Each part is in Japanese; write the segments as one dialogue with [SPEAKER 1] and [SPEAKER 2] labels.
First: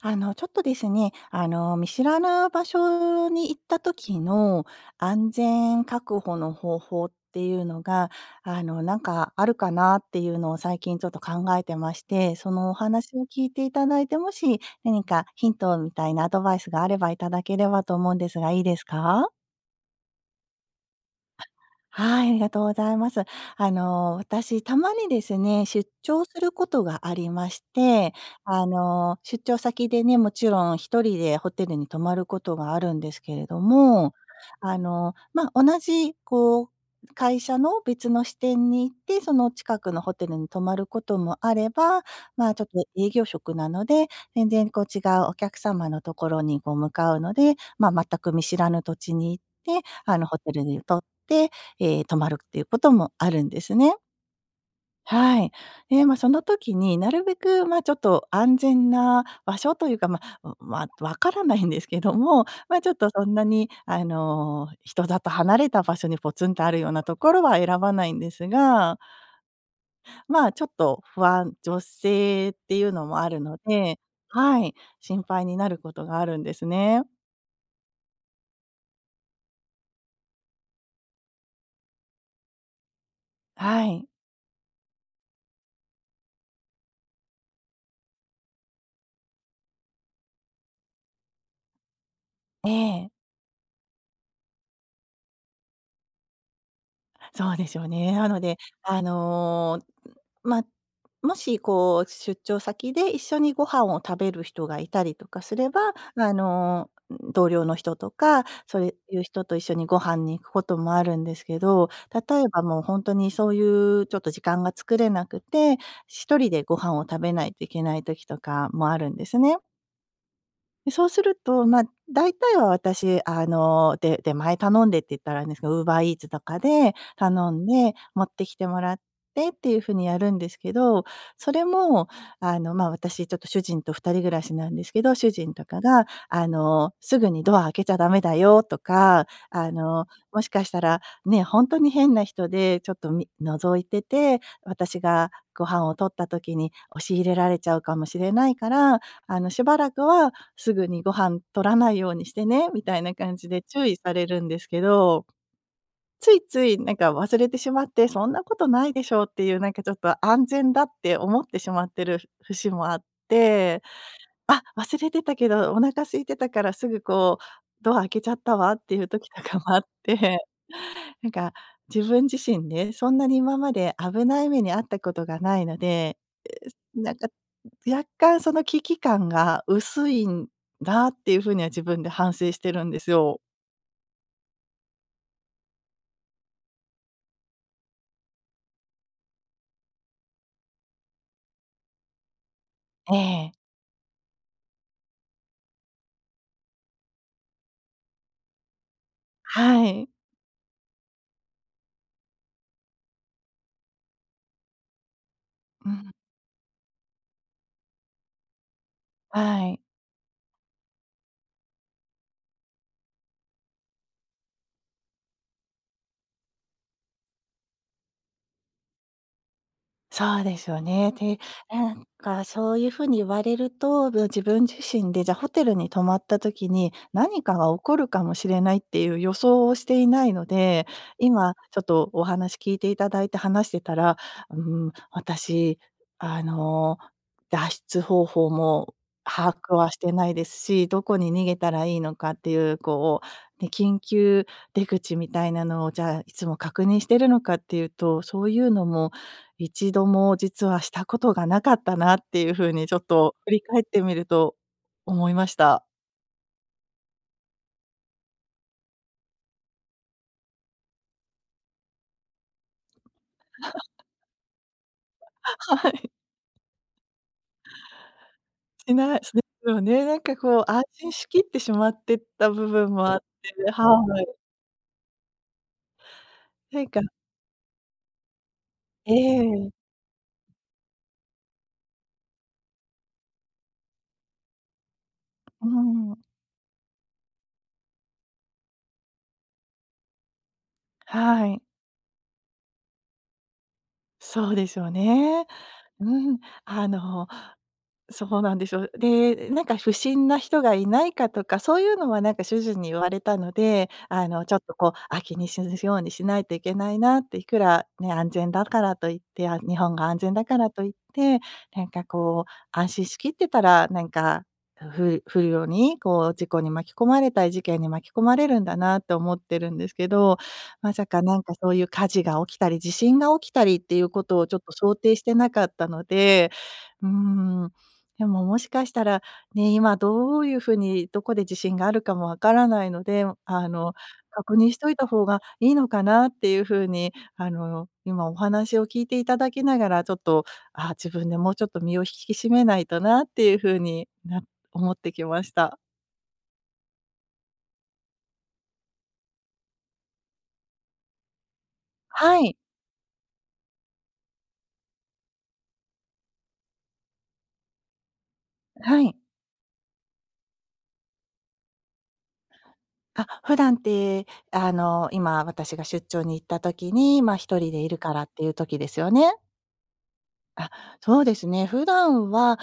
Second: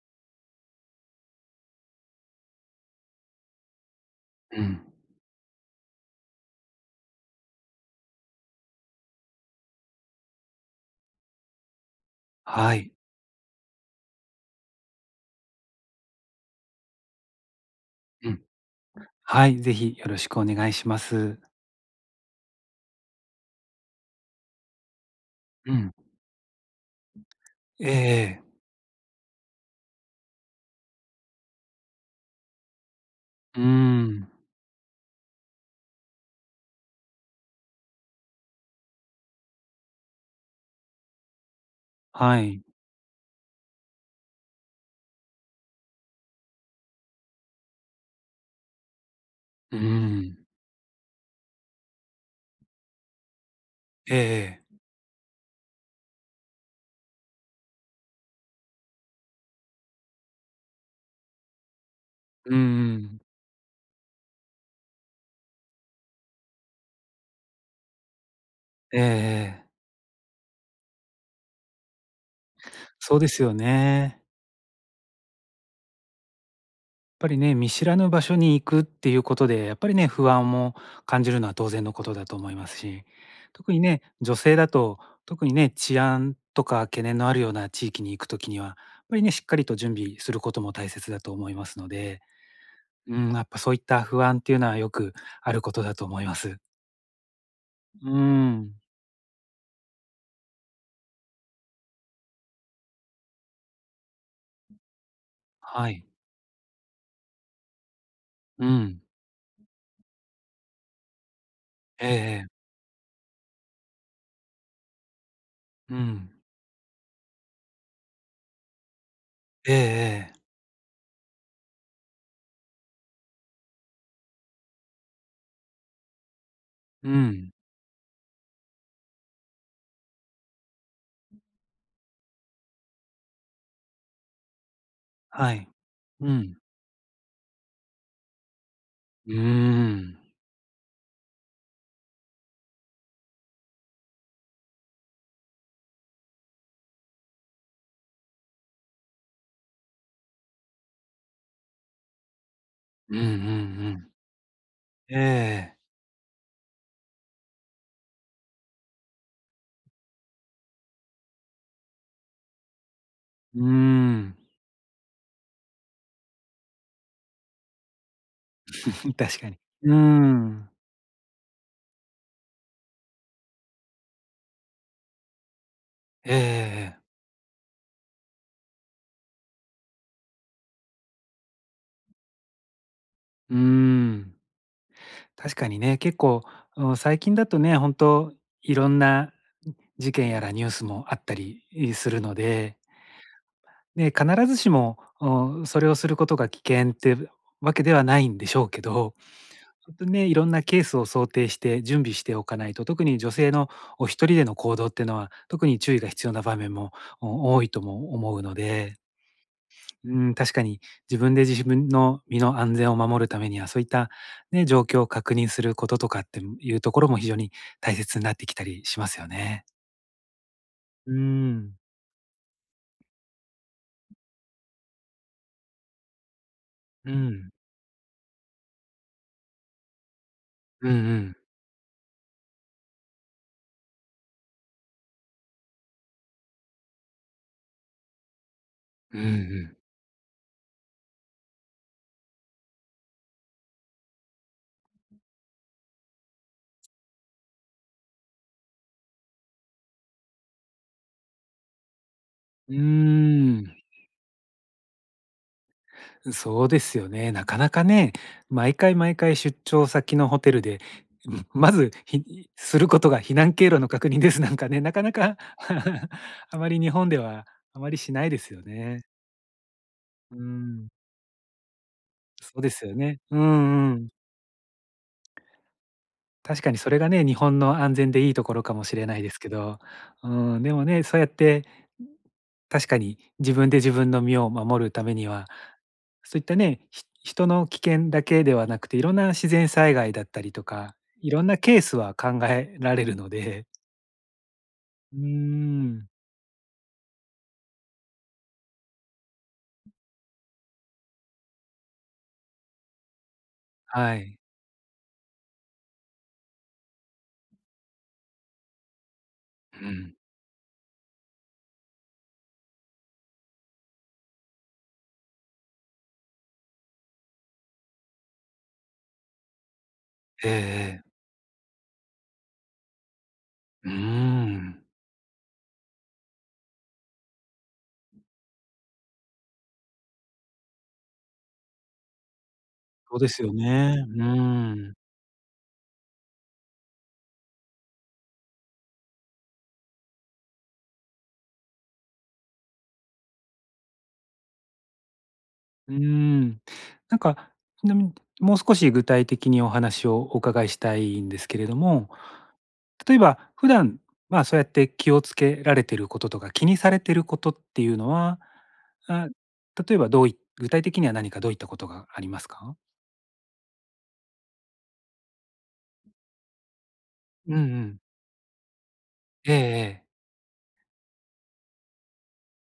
[SPEAKER 1] ちょっとですね、見知らぬ場所に行った時
[SPEAKER 2] う
[SPEAKER 1] の
[SPEAKER 2] ん。
[SPEAKER 1] 安全確保の方法っていうのが、なんかあるかなっていうのを最近ちょっと考えてまして、そのお
[SPEAKER 2] はい。
[SPEAKER 1] 話を聞いていただいて、もし何かヒントみたいなアドバイスがあればいただければと思うんで
[SPEAKER 2] う
[SPEAKER 1] す
[SPEAKER 2] ん。
[SPEAKER 1] が、いいですか？
[SPEAKER 2] はい、ぜひよろしくお願いします。
[SPEAKER 1] はい、ありがとうございます。私、たまにですね、
[SPEAKER 2] う
[SPEAKER 1] 出
[SPEAKER 2] ん。
[SPEAKER 1] 張することがありまして、
[SPEAKER 2] ええ、
[SPEAKER 1] 出張先でね、もちろん一人でホテルに泊まることがあるんですけれ
[SPEAKER 2] う
[SPEAKER 1] ど
[SPEAKER 2] ー
[SPEAKER 1] も、
[SPEAKER 2] ん、
[SPEAKER 1] 同じこう、会社の別の支店に行って、その近くのホテルに泊まることもあれば、
[SPEAKER 2] は
[SPEAKER 1] まあ、ち
[SPEAKER 2] い。
[SPEAKER 1] ょっと営業職なので、全然こう違うお客様のところにこう向かうので、まあ、全く見知らぬ土地に行
[SPEAKER 2] うー
[SPEAKER 1] って、ホ
[SPEAKER 2] ん。
[SPEAKER 1] テルにとって止まるっていうこともあるんですね。
[SPEAKER 2] ええ、
[SPEAKER 1] はい。で、まあ、その時になるべく、まあ、ちょっと安全な場所というか、まあ、わからないんですけども、
[SPEAKER 2] うん
[SPEAKER 1] まあ、ちょ
[SPEAKER 2] う
[SPEAKER 1] っと
[SPEAKER 2] ん。
[SPEAKER 1] そんなに、人里離れた場所にポツンとあるようなところは選ばないんですが、
[SPEAKER 2] ええええ。
[SPEAKER 1] まあ、ちょっと不安女性っていうの
[SPEAKER 2] そ
[SPEAKER 1] も
[SPEAKER 2] う
[SPEAKER 1] あ
[SPEAKER 2] で
[SPEAKER 1] る
[SPEAKER 2] すよ
[SPEAKER 1] ので、
[SPEAKER 2] ね。
[SPEAKER 1] はい、心配になることがあるんですね。
[SPEAKER 2] やっぱりね、見知らぬ場所に行くっていうことで、やっぱりね、不安も感じるのは当然のことだと思いますし、特に
[SPEAKER 1] は
[SPEAKER 2] ね、
[SPEAKER 1] い。
[SPEAKER 2] 女性だと、特にね、治安とか懸念のあるような地域に行くときには、やっぱりね、しっかりと準備することも大切だと思いますので、
[SPEAKER 1] ええ。
[SPEAKER 2] うん、やっぱそういった不安っていうのはよくあることだと思います。
[SPEAKER 1] そうでしょう
[SPEAKER 2] う
[SPEAKER 1] ね。なので、
[SPEAKER 2] ん。
[SPEAKER 1] あの、まあ、もしこう、出張先で一緒にご飯を食べる人がいたりとかすれ
[SPEAKER 2] は
[SPEAKER 1] ば、
[SPEAKER 2] い。
[SPEAKER 1] 同僚の人とか、
[SPEAKER 2] う
[SPEAKER 1] そう
[SPEAKER 2] ん。
[SPEAKER 1] いう人と一緒にご飯に行くこともあるんですけど、
[SPEAKER 2] ええ
[SPEAKER 1] 例
[SPEAKER 2] え
[SPEAKER 1] えば
[SPEAKER 2] え。
[SPEAKER 1] もう本当にそういうちょっと時間が作れなくて、
[SPEAKER 2] うん。
[SPEAKER 1] 一人でご飯を食べないといけない時とかもあるんですね。
[SPEAKER 2] ええええ。
[SPEAKER 1] で、そうすると、まあ、大体は私、で出前頼んでって言ったらあれですけど、UberEats とかで
[SPEAKER 2] う
[SPEAKER 1] 頼
[SPEAKER 2] ん。
[SPEAKER 1] んで、持ってきてもらってっていう風にやるんですけど、それも、私ちょっと主人と二人暮らしなんですけど、主
[SPEAKER 2] は
[SPEAKER 1] 人と
[SPEAKER 2] い。
[SPEAKER 1] かが、
[SPEAKER 2] うん。
[SPEAKER 1] すぐにドア開けちゃダメだよとか、
[SPEAKER 2] うーん。
[SPEAKER 1] もしかしたらね、本当に変な人で、ちょっと覗いてて、私がご飯を取った時に押し入れられちゃうかもしれないから、しばらくはすぐにご飯取らないようにしてね、みたいな
[SPEAKER 2] うんうんう
[SPEAKER 1] 感じで注意
[SPEAKER 2] ん。
[SPEAKER 1] されるんですけど、
[SPEAKER 2] ええ、
[SPEAKER 1] ついついなんか忘れてしまって、そんなことないでしょうっていう、なんかちょっと安全だって思ってしまってる節もあっ
[SPEAKER 2] うー
[SPEAKER 1] て、
[SPEAKER 2] ん。
[SPEAKER 1] あ、忘れてたけど、お腹空いてたからすぐこう、ドア開けちゃったわっていう 時
[SPEAKER 2] 確
[SPEAKER 1] と
[SPEAKER 2] か
[SPEAKER 1] か
[SPEAKER 2] に。
[SPEAKER 1] もあっ
[SPEAKER 2] うー
[SPEAKER 1] て、
[SPEAKER 2] ん。
[SPEAKER 1] なんか自分自身ね、そんなに今まで危ない目に遭ったことがないので
[SPEAKER 2] ええええ、
[SPEAKER 1] なんか、若干その危機感が薄いんだっていう風には自分で反省してるんですよ。
[SPEAKER 2] うーん。確かにね、結構、うん、最近だとね、本当いろんな事件やらニュースもあったりするので、
[SPEAKER 1] ええ。
[SPEAKER 2] ね、必ずしも、それをすることが危険ってわけではないんでしょうけど、
[SPEAKER 1] は
[SPEAKER 2] 本当
[SPEAKER 1] い。
[SPEAKER 2] にね、いろんなケースを想定して準備しておかないと、特に女性の一人での行動っていうのは、特に
[SPEAKER 1] う
[SPEAKER 2] 注意が
[SPEAKER 1] ん、
[SPEAKER 2] 必要な場面も、多いとも思うので、
[SPEAKER 1] はい。
[SPEAKER 2] うん、確かに自分で自分の身の安全を守るためには、そういった、ね、状況を確認することとかっていうところも非常に大切になってきたりしますよね。
[SPEAKER 1] そうですよね。
[SPEAKER 2] う
[SPEAKER 1] で、
[SPEAKER 2] ん。
[SPEAKER 1] なんかそういう風に言われると、自分自身で、じゃ、ホテルに泊まった時に、
[SPEAKER 2] う
[SPEAKER 1] 何
[SPEAKER 2] ん。
[SPEAKER 1] かが起こるかもしれないっていう予想をしていないので、
[SPEAKER 2] うんうん。
[SPEAKER 1] 今ちょっとお話聞いていただいて話してたら、うん、私、あの、脱出方法も
[SPEAKER 2] うんう
[SPEAKER 1] 把握
[SPEAKER 2] ん。
[SPEAKER 1] はしてないですし、どこに逃げたらいいのかっていう、こう、ね、緊急出口みたいなのを、じゃあ、いつも確認してるのかっていうと、そういうのも一度も実はしたことがなかったなっていう風
[SPEAKER 2] うー
[SPEAKER 1] にちょっと振り
[SPEAKER 2] ん。
[SPEAKER 1] 返ってみると思いました。
[SPEAKER 2] そうですよね。なかなかね、毎回毎回出張先のホテルで、うん、まず、することが避難経路の確認ですなんかね、なかなか
[SPEAKER 1] はい、
[SPEAKER 2] あまり日本ではあまりしないですよ
[SPEAKER 1] し
[SPEAKER 2] ね。
[SPEAKER 1] ない、すですよね。なんか
[SPEAKER 2] う
[SPEAKER 1] こう安
[SPEAKER 2] ん、
[SPEAKER 1] 心しきってしまってた
[SPEAKER 2] そう
[SPEAKER 1] 部
[SPEAKER 2] です
[SPEAKER 1] 分
[SPEAKER 2] よ
[SPEAKER 1] もあっ
[SPEAKER 2] ね。う
[SPEAKER 1] て、は
[SPEAKER 2] んうん。
[SPEAKER 1] い。
[SPEAKER 2] 確かに
[SPEAKER 1] なん
[SPEAKER 2] それ
[SPEAKER 1] か
[SPEAKER 2] がね、日本の安全でいいところかもしれ
[SPEAKER 1] え
[SPEAKER 2] ないですけど、
[SPEAKER 1] え、
[SPEAKER 2] うん、でもね、そうやって、確かに自分で自分の身を守るためには、
[SPEAKER 1] うん、
[SPEAKER 2] そういったね、人の危険だけではなくて、いろんな自然災害だったりとか、いろ
[SPEAKER 1] は
[SPEAKER 2] んな
[SPEAKER 1] い。
[SPEAKER 2] ケースは考えられるので、
[SPEAKER 1] そうですよ
[SPEAKER 2] うー
[SPEAKER 1] ね。
[SPEAKER 2] ん、
[SPEAKER 1] うん、あのそうなんですよ。で、なんか不審な人がいないかとか、そういうのはなんか主人に言われたので、
[SPEAKER 2] はい。
[SPEAKER 1] ちょっとこう、あ、気にしるようにしないといけないなって、いくらね、安全だからといって、あ、日
[SPEAKER 2] う
[SPEAKER 1] 本が
[SPEAKER 2] ん。
[SPEAKER 1] 安全だからといって、なんかこう、安心しきってたら、なんか、不良にこう事故に巻き込まれたり、事件に巻き込まれるんだなと思ってるんですけど、
[SPEAKER 2] ええ
[SPEAKER 1] ま
[SPEAKER 2] ええ。
[SPEAKER 1] さかなんかそういう火事が起きたり、地震が起きたりっ
[SPEAKER 2] うー
[SPEAKER 1] ていうことをちょっと
[SPEAKER 2] ん。
[SPEAKER 1] 想定してなかったので、うん。でも、もしかしたら、ね、今どういうふうにどこで地震があるかもわからないの
[SPEAKER 2] そう
[SPEAKER 1] で、
[SPEAKER 2] ですよね。う
[SPEAKER 1] 確認しと
[SPEAKER 2] ーん。
[SPEAKER 1] いた方がいいのかなっていうふうに、今お話を聞いていただきながら、ちょっと、自分でもうちょっと身を引き締めないとなっていうふうに思ってきました。
[SPEAKER 2] うーん。なんか、ちなみに、もう少し具体的にお話をお伺いしたいんですけれども、
[SPEAKER 1] はい、
[SPEAKER 2] 例えば普段、まあ、そうやって気をつけられてることとか、気にされてることっていうのは、
[SPEAKER 1] はい。
[SPEAKER 2] あ、例えばどうい具体的には何かどういったことがありますか？
[SPEAKER 1] あ、普段って、今私が出張に行った時に、ま、
[SPEAKER 2] うん
[SPEAKER 1] 一
[SPEAKER 2] う
[SPEAKER 1] 人でい
[SPEAKER 2] ん。
[SPEAKER 1] るからっていう時ですよね？
[SPEAKER 2] ええええ。
[SPEAKER 1] あ、そうですね。普段は、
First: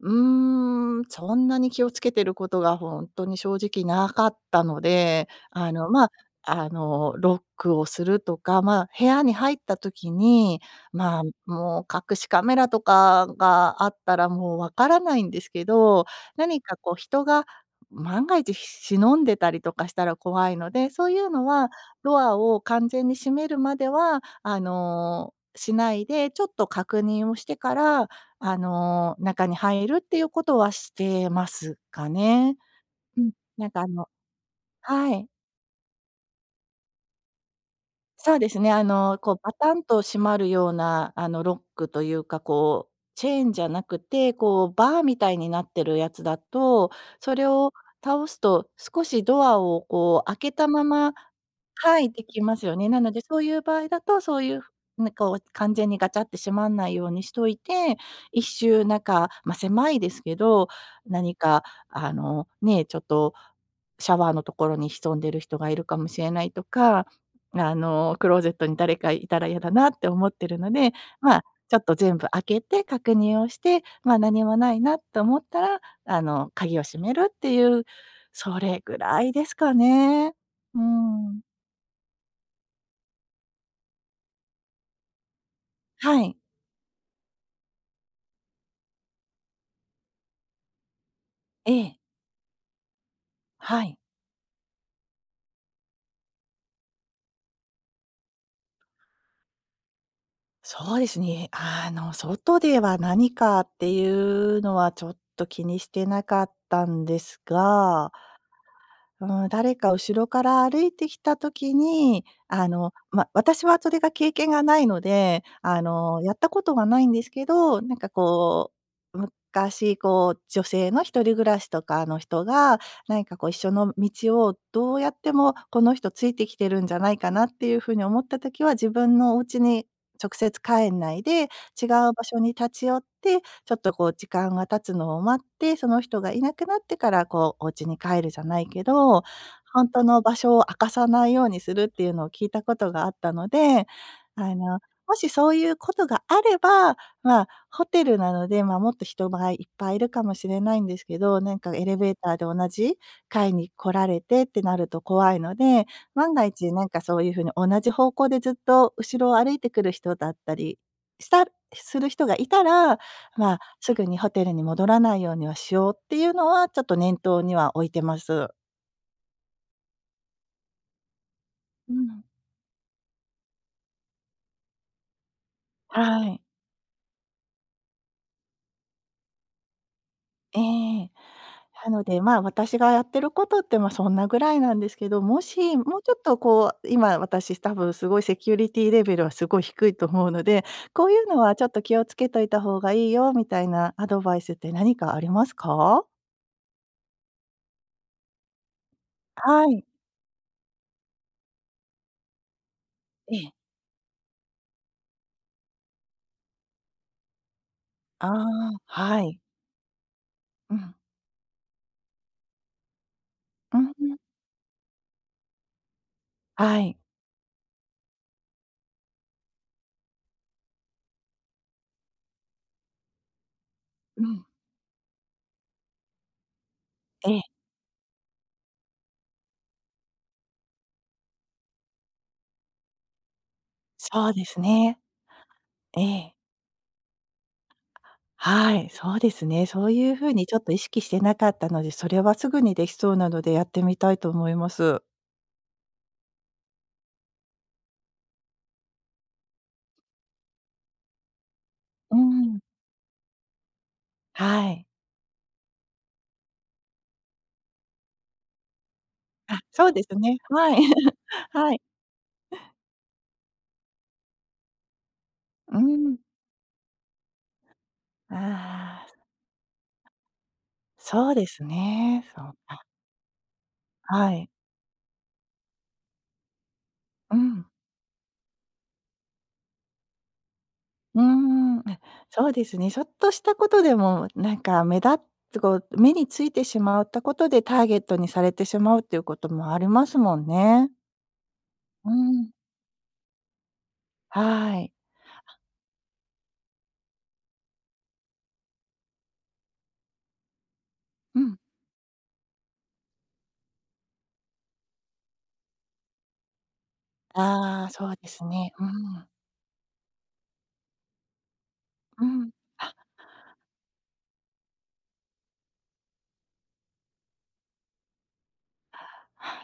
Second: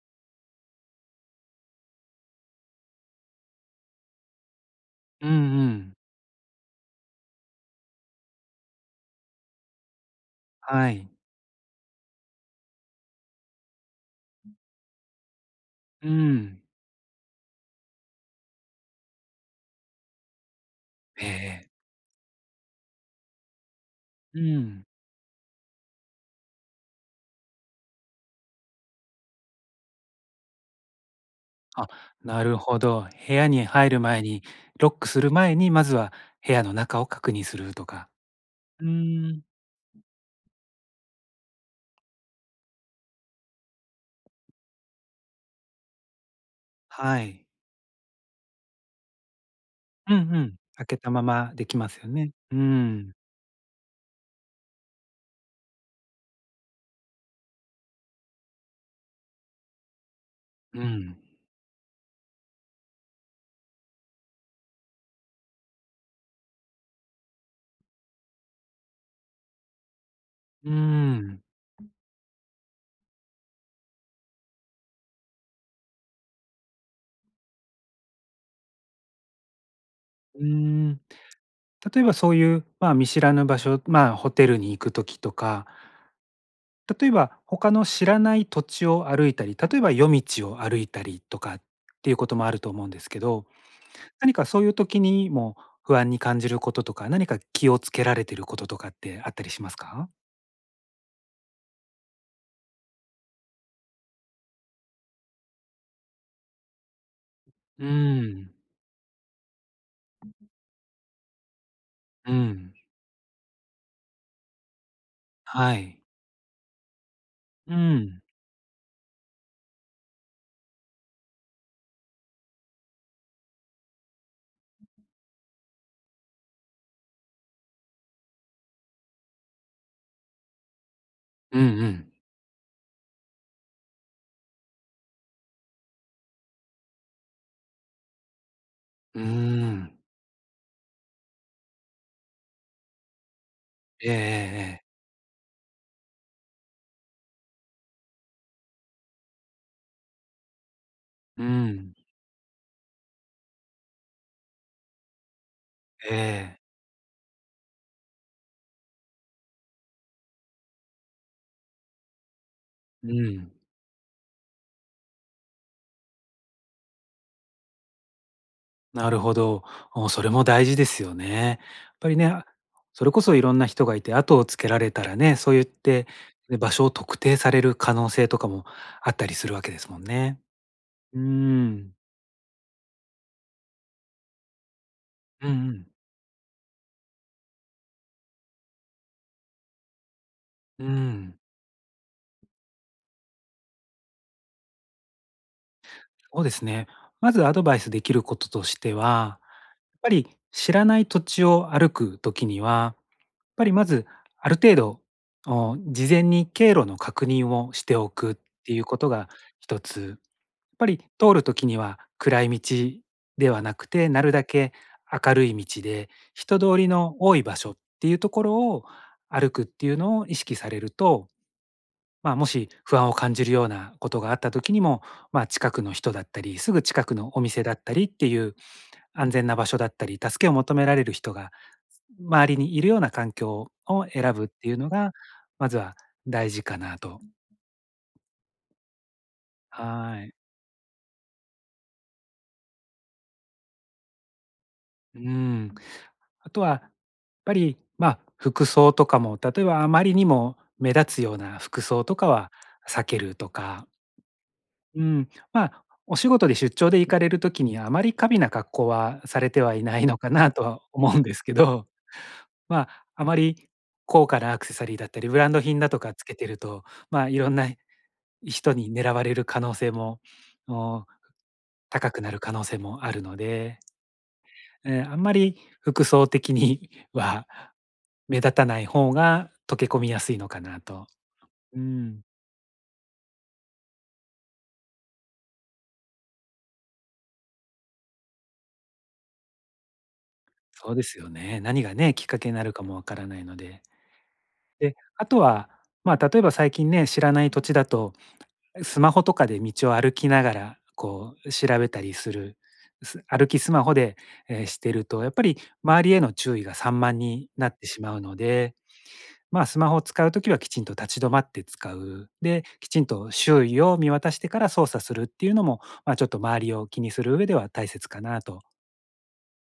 [SPEAKER 1] うーん、そんなに気をつけてることがほんとに正直なかったの
[SPEAKER 2] う
[SPEAKER 1] で、
[SPEAKER 2] んう
[SPEAKER 1] あの、
[SPEAKER 2] ん。
[SPEAKER 1] ま、あの、ロックをするとか、ま、部屋に入った時に、
[SPEAKER 2] はい。
[SPEAKER 1] ま、もう隠しカメラとかがあったらもうわからないんですけど、
[SPEAKER 2] う
[SPEAKER 1] 何
[SPEAKER 2] ん。
[SPEAKER 1] かこう人が万が一忍んでたりとかしたら怖いので、そういうの
[SPEAKER 2] え
[SPEAKER 1] は
[SPEAKER 2] え、
[SPEAKER 1] ドアを完全に閉めるまでは、
[SPEAKER 2] うん。
[SPEAKER 1] しないで、ちょっと確認をしてから、中に入るっていうことはしてます
[SPEAKER 2] あ、
[SPEAKER 1] か
[SPEAKER 2] な
[SPEAKER 1] ね。
[SPEAKER 2] るほど。
[SPEAKER 1] うん、
[SPEAKER 2] 部屋に
[SPEAKER 1] なんか
[SPEAKER 2] 入る前に、ロック
[SPEAKER 1] は
[SPEAKER 2] す
[SPEAKER 1] い。
[SPEAKER 2] る前に、まずは部屋の中を確認するとか。
[SPEAKER 1] そうですね、
[SPEAKER 2] う
[SPEAKER 1] こう
[SPEAKER 2] ん。
[SPEAKER 1] バタンと閉まるような、ロックというか、こう、チェーンじゃなくて、こう、バーみたいになってるやつだと、
[SPEAKER 2] は
[SPEAKER 1] それ
[SPEAKER 2] い。
[SPEAKER 1] を倒すと、少しドアを
[SPEAKER 2] うん
[SPEAKER 1] こう開
[SPEAKER 2] う
[SPEAKER 1] け
[SPEAKER 2] ん。
[SPEAKER 1] たま
[SPEAKER 2] 開けた
[SPEAKER 1] ま
[SPEAKER 2] ままできます
[SPEAKER 1] は
[SPEAKER 2] よ
[SPEAKER 1] い、で
[SPEAKER 2] ね。
[SPEAKER 1] きま
[SPEAKER 2] う
[SPEAKER 1] すよね。なの
[SPEAKER 2] ん。
[SPEAKER 1] で、そういう場合だと、そういう、なんか、こう完全にガチャって閉まんないようにしといて、一周なんかまあ、狭いですけど、
[SPEAKER 2] うん。
[SPEAKER 1] 何か、ね、ちょっとシャワーのところに潜んでる人がいるかもしれないとかクローゼットに誰かいたら嫌だなって思ってる
[SPEAKER 2] う
[SPEAKER 1] の
[SPEAKER 2] ー
[SPEAKER 1] で、ま
[SPEAKER 2] ん。
[SPEAKER 1] あ、ちょっと全部開けて確認をして、まあ、何もないなと思ったら、鍵を閉めるっていう、それぐらいですかね。
[SPEAKER 2] うー
[SPEAKER 1] うー
[SPEAKER 2] ん。
[SPEAKER 1] ん。
[SPEAKER 2] 例えばそういう、まあ、見知らぬ場所、まあ、ホテルに行く時とか、
[SPEAKER 1] はい。
[SPEAKER 2] 例えば他の知らない土地を歩いたり、例えば夜道を歩いたりとかっ
[SPEAKER 1] ええ。
[SPEAKER 2] ていうこともあると思うんですけど、
[SPEAKER 1] はい。
[SPEAKER 2] 何かそういう時にも不安に感じることとか、何か気をつけられてることとかってあったりしますか？
[SPEAKER 1] そうですね。外では何かっていうのはちょっと気にしてなかったんです
[SPEAKER 2] う
[SPEAKER 1] が
[SPEAKER 2] ーん。
[SPEAKER 1] うん、誰か後ろから歩いてきた時に、
[SPEAKER 2] うん。
[SPEAKER 1] ま、私はそれが経験がないので、
[SPEAKER 2] はい。
[SPEAKER 1] やったことはないんですけ
[SPEAKER 2] う
[SPEAKER 1] ど、なんか
[SPEAKER 2] ん。
[SPEAKER 1] こう、昔こう、女性の一人暮らしとかの人が、何かこう一緒の道をどうやってもこの人ついてきてるんじゃないかなっていう風に思った時は、自分のお家に直接帰んないで、
[SPEAKER 2] うんう
[SPEAKER 1] 違う場
[SPEAKER 2] ん。
[SPEAKER 1] 所に立ち寄ってちょっとこう時間が経つのを待って、その人がいなくなってから、こうお家に帰るじゃないけ
[SPEAKER 2] う
[SPEAKER 1] ど、
[SPEAKER 2] ー
[SPEAKER 1] ほん
[SPEAKER 2] ん。
[SPEAKER 1] との場所を明かさないようにするっていうのを聞いたことがあったので、
[SPEAKER 2] ええええ
[SPEAKER 1] あの、
[SPEAKER 2] ええ。
[SPEAKER 1] もしそういうことがあれば、まあ、ホテルなので、ま、もっと人がいっぱいいるかもしれないんですけど、
[SPEAKER 2] う
[SPEAKER 1] なんかエ
[SPEAKER 2] ん。
[SPEAKER 1] レベーターで同じ階に来られてってなると怖いので、
[SPEAKER 2] え
[SPEAKER 1] 万が
[SPEAKER 2] え。
[SPEAKER 1] 一なんかそういう風に同じ方向でずっと後ろを歩いてくる人だったりしたする人がいたら、
[SPEAKER 2] う
[SPEAKER 1] ま
[SPEAKER 2] ん。
[SPEAKER 1] あ、すぐにホテルに戻らないようにはしようっていうのは、ちょっと念頭には置いてます。
[SPEAKER 2] なるほど。それも大事ですよね。
[SPEAKER 1] う
[SPEAKER 2] やっぱり
[SPEAKER 1] ん。
[SPEAKER 2] ね、それこそいろんな人がいて、後をつけられたらね、そう言って、
[SPEAKER 1] はい。
[SPEAKER 2] ね、場所を特定される可能性とかもあったりするわけですもんね。
[SPEAKER 1] ええ。
[SPEAKER 2] うー
[SPEAKER 1] な
[SPEAKER 2] ん。
[SPEAKER 1] ので、まあ、私がやってることって、まあ、そんなぐらいなんですけど、も
[SPEAKER 2] うんう
[SPEAKER 1] し、
[SPEAKER 2] ん。
[SPEAKER 1] もうちょっとこう、今私多分すごいセキュリティレベルはすごい低いと思うので、
[SPEAKER 2] う
[SPEAKER 1] こういうの
[SPEAKER 2] ん。
[SPEAKER 1] はちょっと気をつけといた方がいいよみたいなアドバイスって何かありますか？
[SPEAKER 2] そうですね。まずアドバイスできることとしては、や
[SPEAKER 1] はい。
[SPEAKER 2] っぱり知らない土地を歩く時には
[SPEAKER 1] ええ。
[SPEAKER 2] まず、ある程度、事前に経路の確認をしてお
[SPEAKER 1] あ
[SPEAKER 2] くっ
[SPEAKER 1] あ、
[SPEAKER 2] ていうこと
[SPEAKER 1] は
[SPEAKER 2] が
[SPEAKER 1] い。
[SPEAKER 2] 一つ、やっ
[SPEAKER 1] う
[SPEAKER 2] ぱ
[SPEAKER 1] ん。
[SPEAKER 2] り通る時には暗い道ではな
[SPEAKER 1] う
[SPEAKER 2] く
[SPEAKER 1] ん
[SPEAKER 2] て、
[SPEAKER 1] うん。
[SPEAKER 2] なるだけ明るい道で、人通
[SPEAKER 1] は
[SPEAKER 2] り
[SPEAKER 1] い。
[SPEAKER 2] の多い場所っていうところを歩くっていうのを意識されると、まあ、もし不安を感じるようなこと
[SPEAKER 1] う
[SPEAKER 2] があっ
[SPEAKER 1] ん。
[SPEAKER 2] た時にも、まあ、近くの人だったり、すぐ近く
[SPEAKER 1] え
[SPEAKER 2] のお
[SPEAKER 1] え、
[SPEAKER 2] 店だったりっていう安全な場所だったり、助けを求められる人が周りにいるような環境を
[SPEAKER 1] そう
[SPEAKER 2] 選ぶ
[SPEAKER 1] で
[SPEAKER 2] っ
[SPEAKER 1] す
[SPEAKER 2] ていうの
[SPEAKER 1] ね。
[SPEAKER 2] が、まずは
[SPEAKER 1] ええ。
[SPEAKER 2] 大事かなと。
[SPEAKER 1] はい、そうですね。そういう
[SPEAKER 2] は
[SPEAKER 1] 風
[SPEAKER 2] い。
[SPEAKER 1] にちょっと意識してなかったので、それはすぐにできそうなのでやってみたいと思います。
[SPEAKER 2] うん。あとは、やっぱり、まあ、服装とかも、例えばあまりにも目立つような服装
[SPEAKER 1] う
[SPEAKER 2] とかは
[SPEAKER 1] ん。
[SPEAKER 2] 避けるとか、
[SPEAKER 1] はい。
[SPEAKER 2] うん、まあ、お仕事で出張で行かれるときに、あまり過敏な格好はされ
[SPEAKER 1] あ、
[SPEAKER 2] てはい
[SPEAKER 1] そう
[SPEAKER 2] な
[SPEAKER 1] で
[SPEAKER 2] い
[SPEAKER 1] す
[SPEAKER 2] のか
[SPEAKER 1] ね。
[SPEAKER 2] なと
[SPEAKER 1] はい。
[SPEAKER 2] は思 うんですけ
[SPEAKER 1] はい。
[SPEAKER 2] ど、まあ、あまり高価なアクセサリーだったり、ブランド
[SPEAKER 1] う
[SPEAKER 2] 品だとか
[SPEAKER 1] ん。
[SPEAKER 2] つけてると、まあ、いろんな
[SPEAKER 1] あ
[SPEAKER 2] 人に
[SPEAKER 1] あ、
[SPEAKER 2] 狙われる可能性も、お、
[SPEAKER 1] そうです
[SPEAKER 2] 高く
[SPEAKER 1] ね。
[SPEAKER 2] なる
[SPEAKER 1] そ
[SPEAKER 2] 可
[SPEAKER 1] う。
[SPEAKER 2] 能性もあるので、
[SPEAKER 1] はい。
[SPEAKER 2] あんまり服装的に
[SPEAKER 1] う
[SPEAKER 2] は
[SPEAKER 1] ん。
[SPEAKER 2] 目立たない方が溶け込みやすいのかなと。
[SPEAKER 1] う
[SPEAKER 2] う
[SPEAKER 1] ん、
[SPEAKER 2] ん、
[SPEAKER 1] そうですね。ちょっとしたことでも、なんか目立つこう、目についてしまったことでターゲットにされてしまうっていうこともありますもんね。
[SPEAKER 2] そうですよね。何が
[SPEAKER 1] う
[SPEAKER 2] ね、きっかけ
[SPEAKER 1] ん。
[SPEAKER 2] になるかもわからないので。
[SPEAKER 1] はい。
[SPEAKER 2] で、あとは、まあ、例えば最近ね、知らない土地だと、スマホとかで道を歩きながら、こ
[SPEAKER 1] う
[SPEAKER 2] う
[SPEAKER 1] ん。
[SPEAKER 2] 調べたりする、歩きスマホで、してると、やっぱり周りへの注意が散漫になっ
[SPEAKER 1] あ
[SPEAKER 2] て
[SPEAKER 1] あ、
[SPEAKER 2] し
[SPEAKER 1] そ
[SPEAKER 2] ま
[SPEAKER 1] う
[SPEAKER 2] う
[SPEAKER 1] で
[SPEAKER 2] の
[SPEAKER 1] すね。
[SPEAKER 2] で、
[SPEAKER 1] うん。
[SPEAKER 2] まあ、スマホを使うときはきちんと立ち止まって使
[SPEAKER 1] う
[SPEAKER 2] う。
[SPEAKER 1] ん、
[SPEAKER 2] で、きちんと周囲を見渡してから操作するっていうのも、まあ、ちょっと周りを気にする上では大切かなと。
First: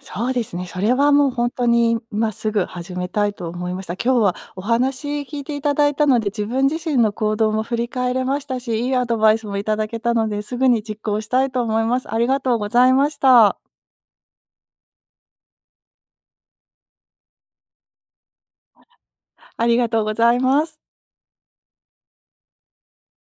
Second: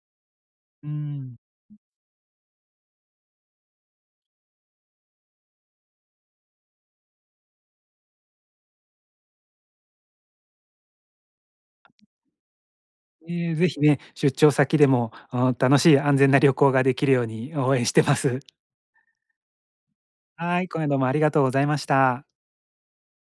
[SPEAKER 1] そうですね。そ
[SPEAKER 2] う
[SPEAKER 1] れはもう
[SPEAKER 2] ん。
[SPEAKER 1] 本当に今すぐ始めたいと思いました。今日はお話聞いていただいたので、自分自身の行動も振り返れましたし、いいアドバイスもいただけたので、すぐに実行したいと思います。ありがとうございました。
[SPEAKER 2] ぜひね、出張先でも、あの、楽しい安全な旅行ができるように応援してます。
[SPEAKER 1] ありがとうござい
[SPEAKER 2] は
[SPEAKER 1] ま
[SPEAKER 2] い、
[SPEAKER 1] す。
[SPEAKER 2] 今夜どうもありがとうございました。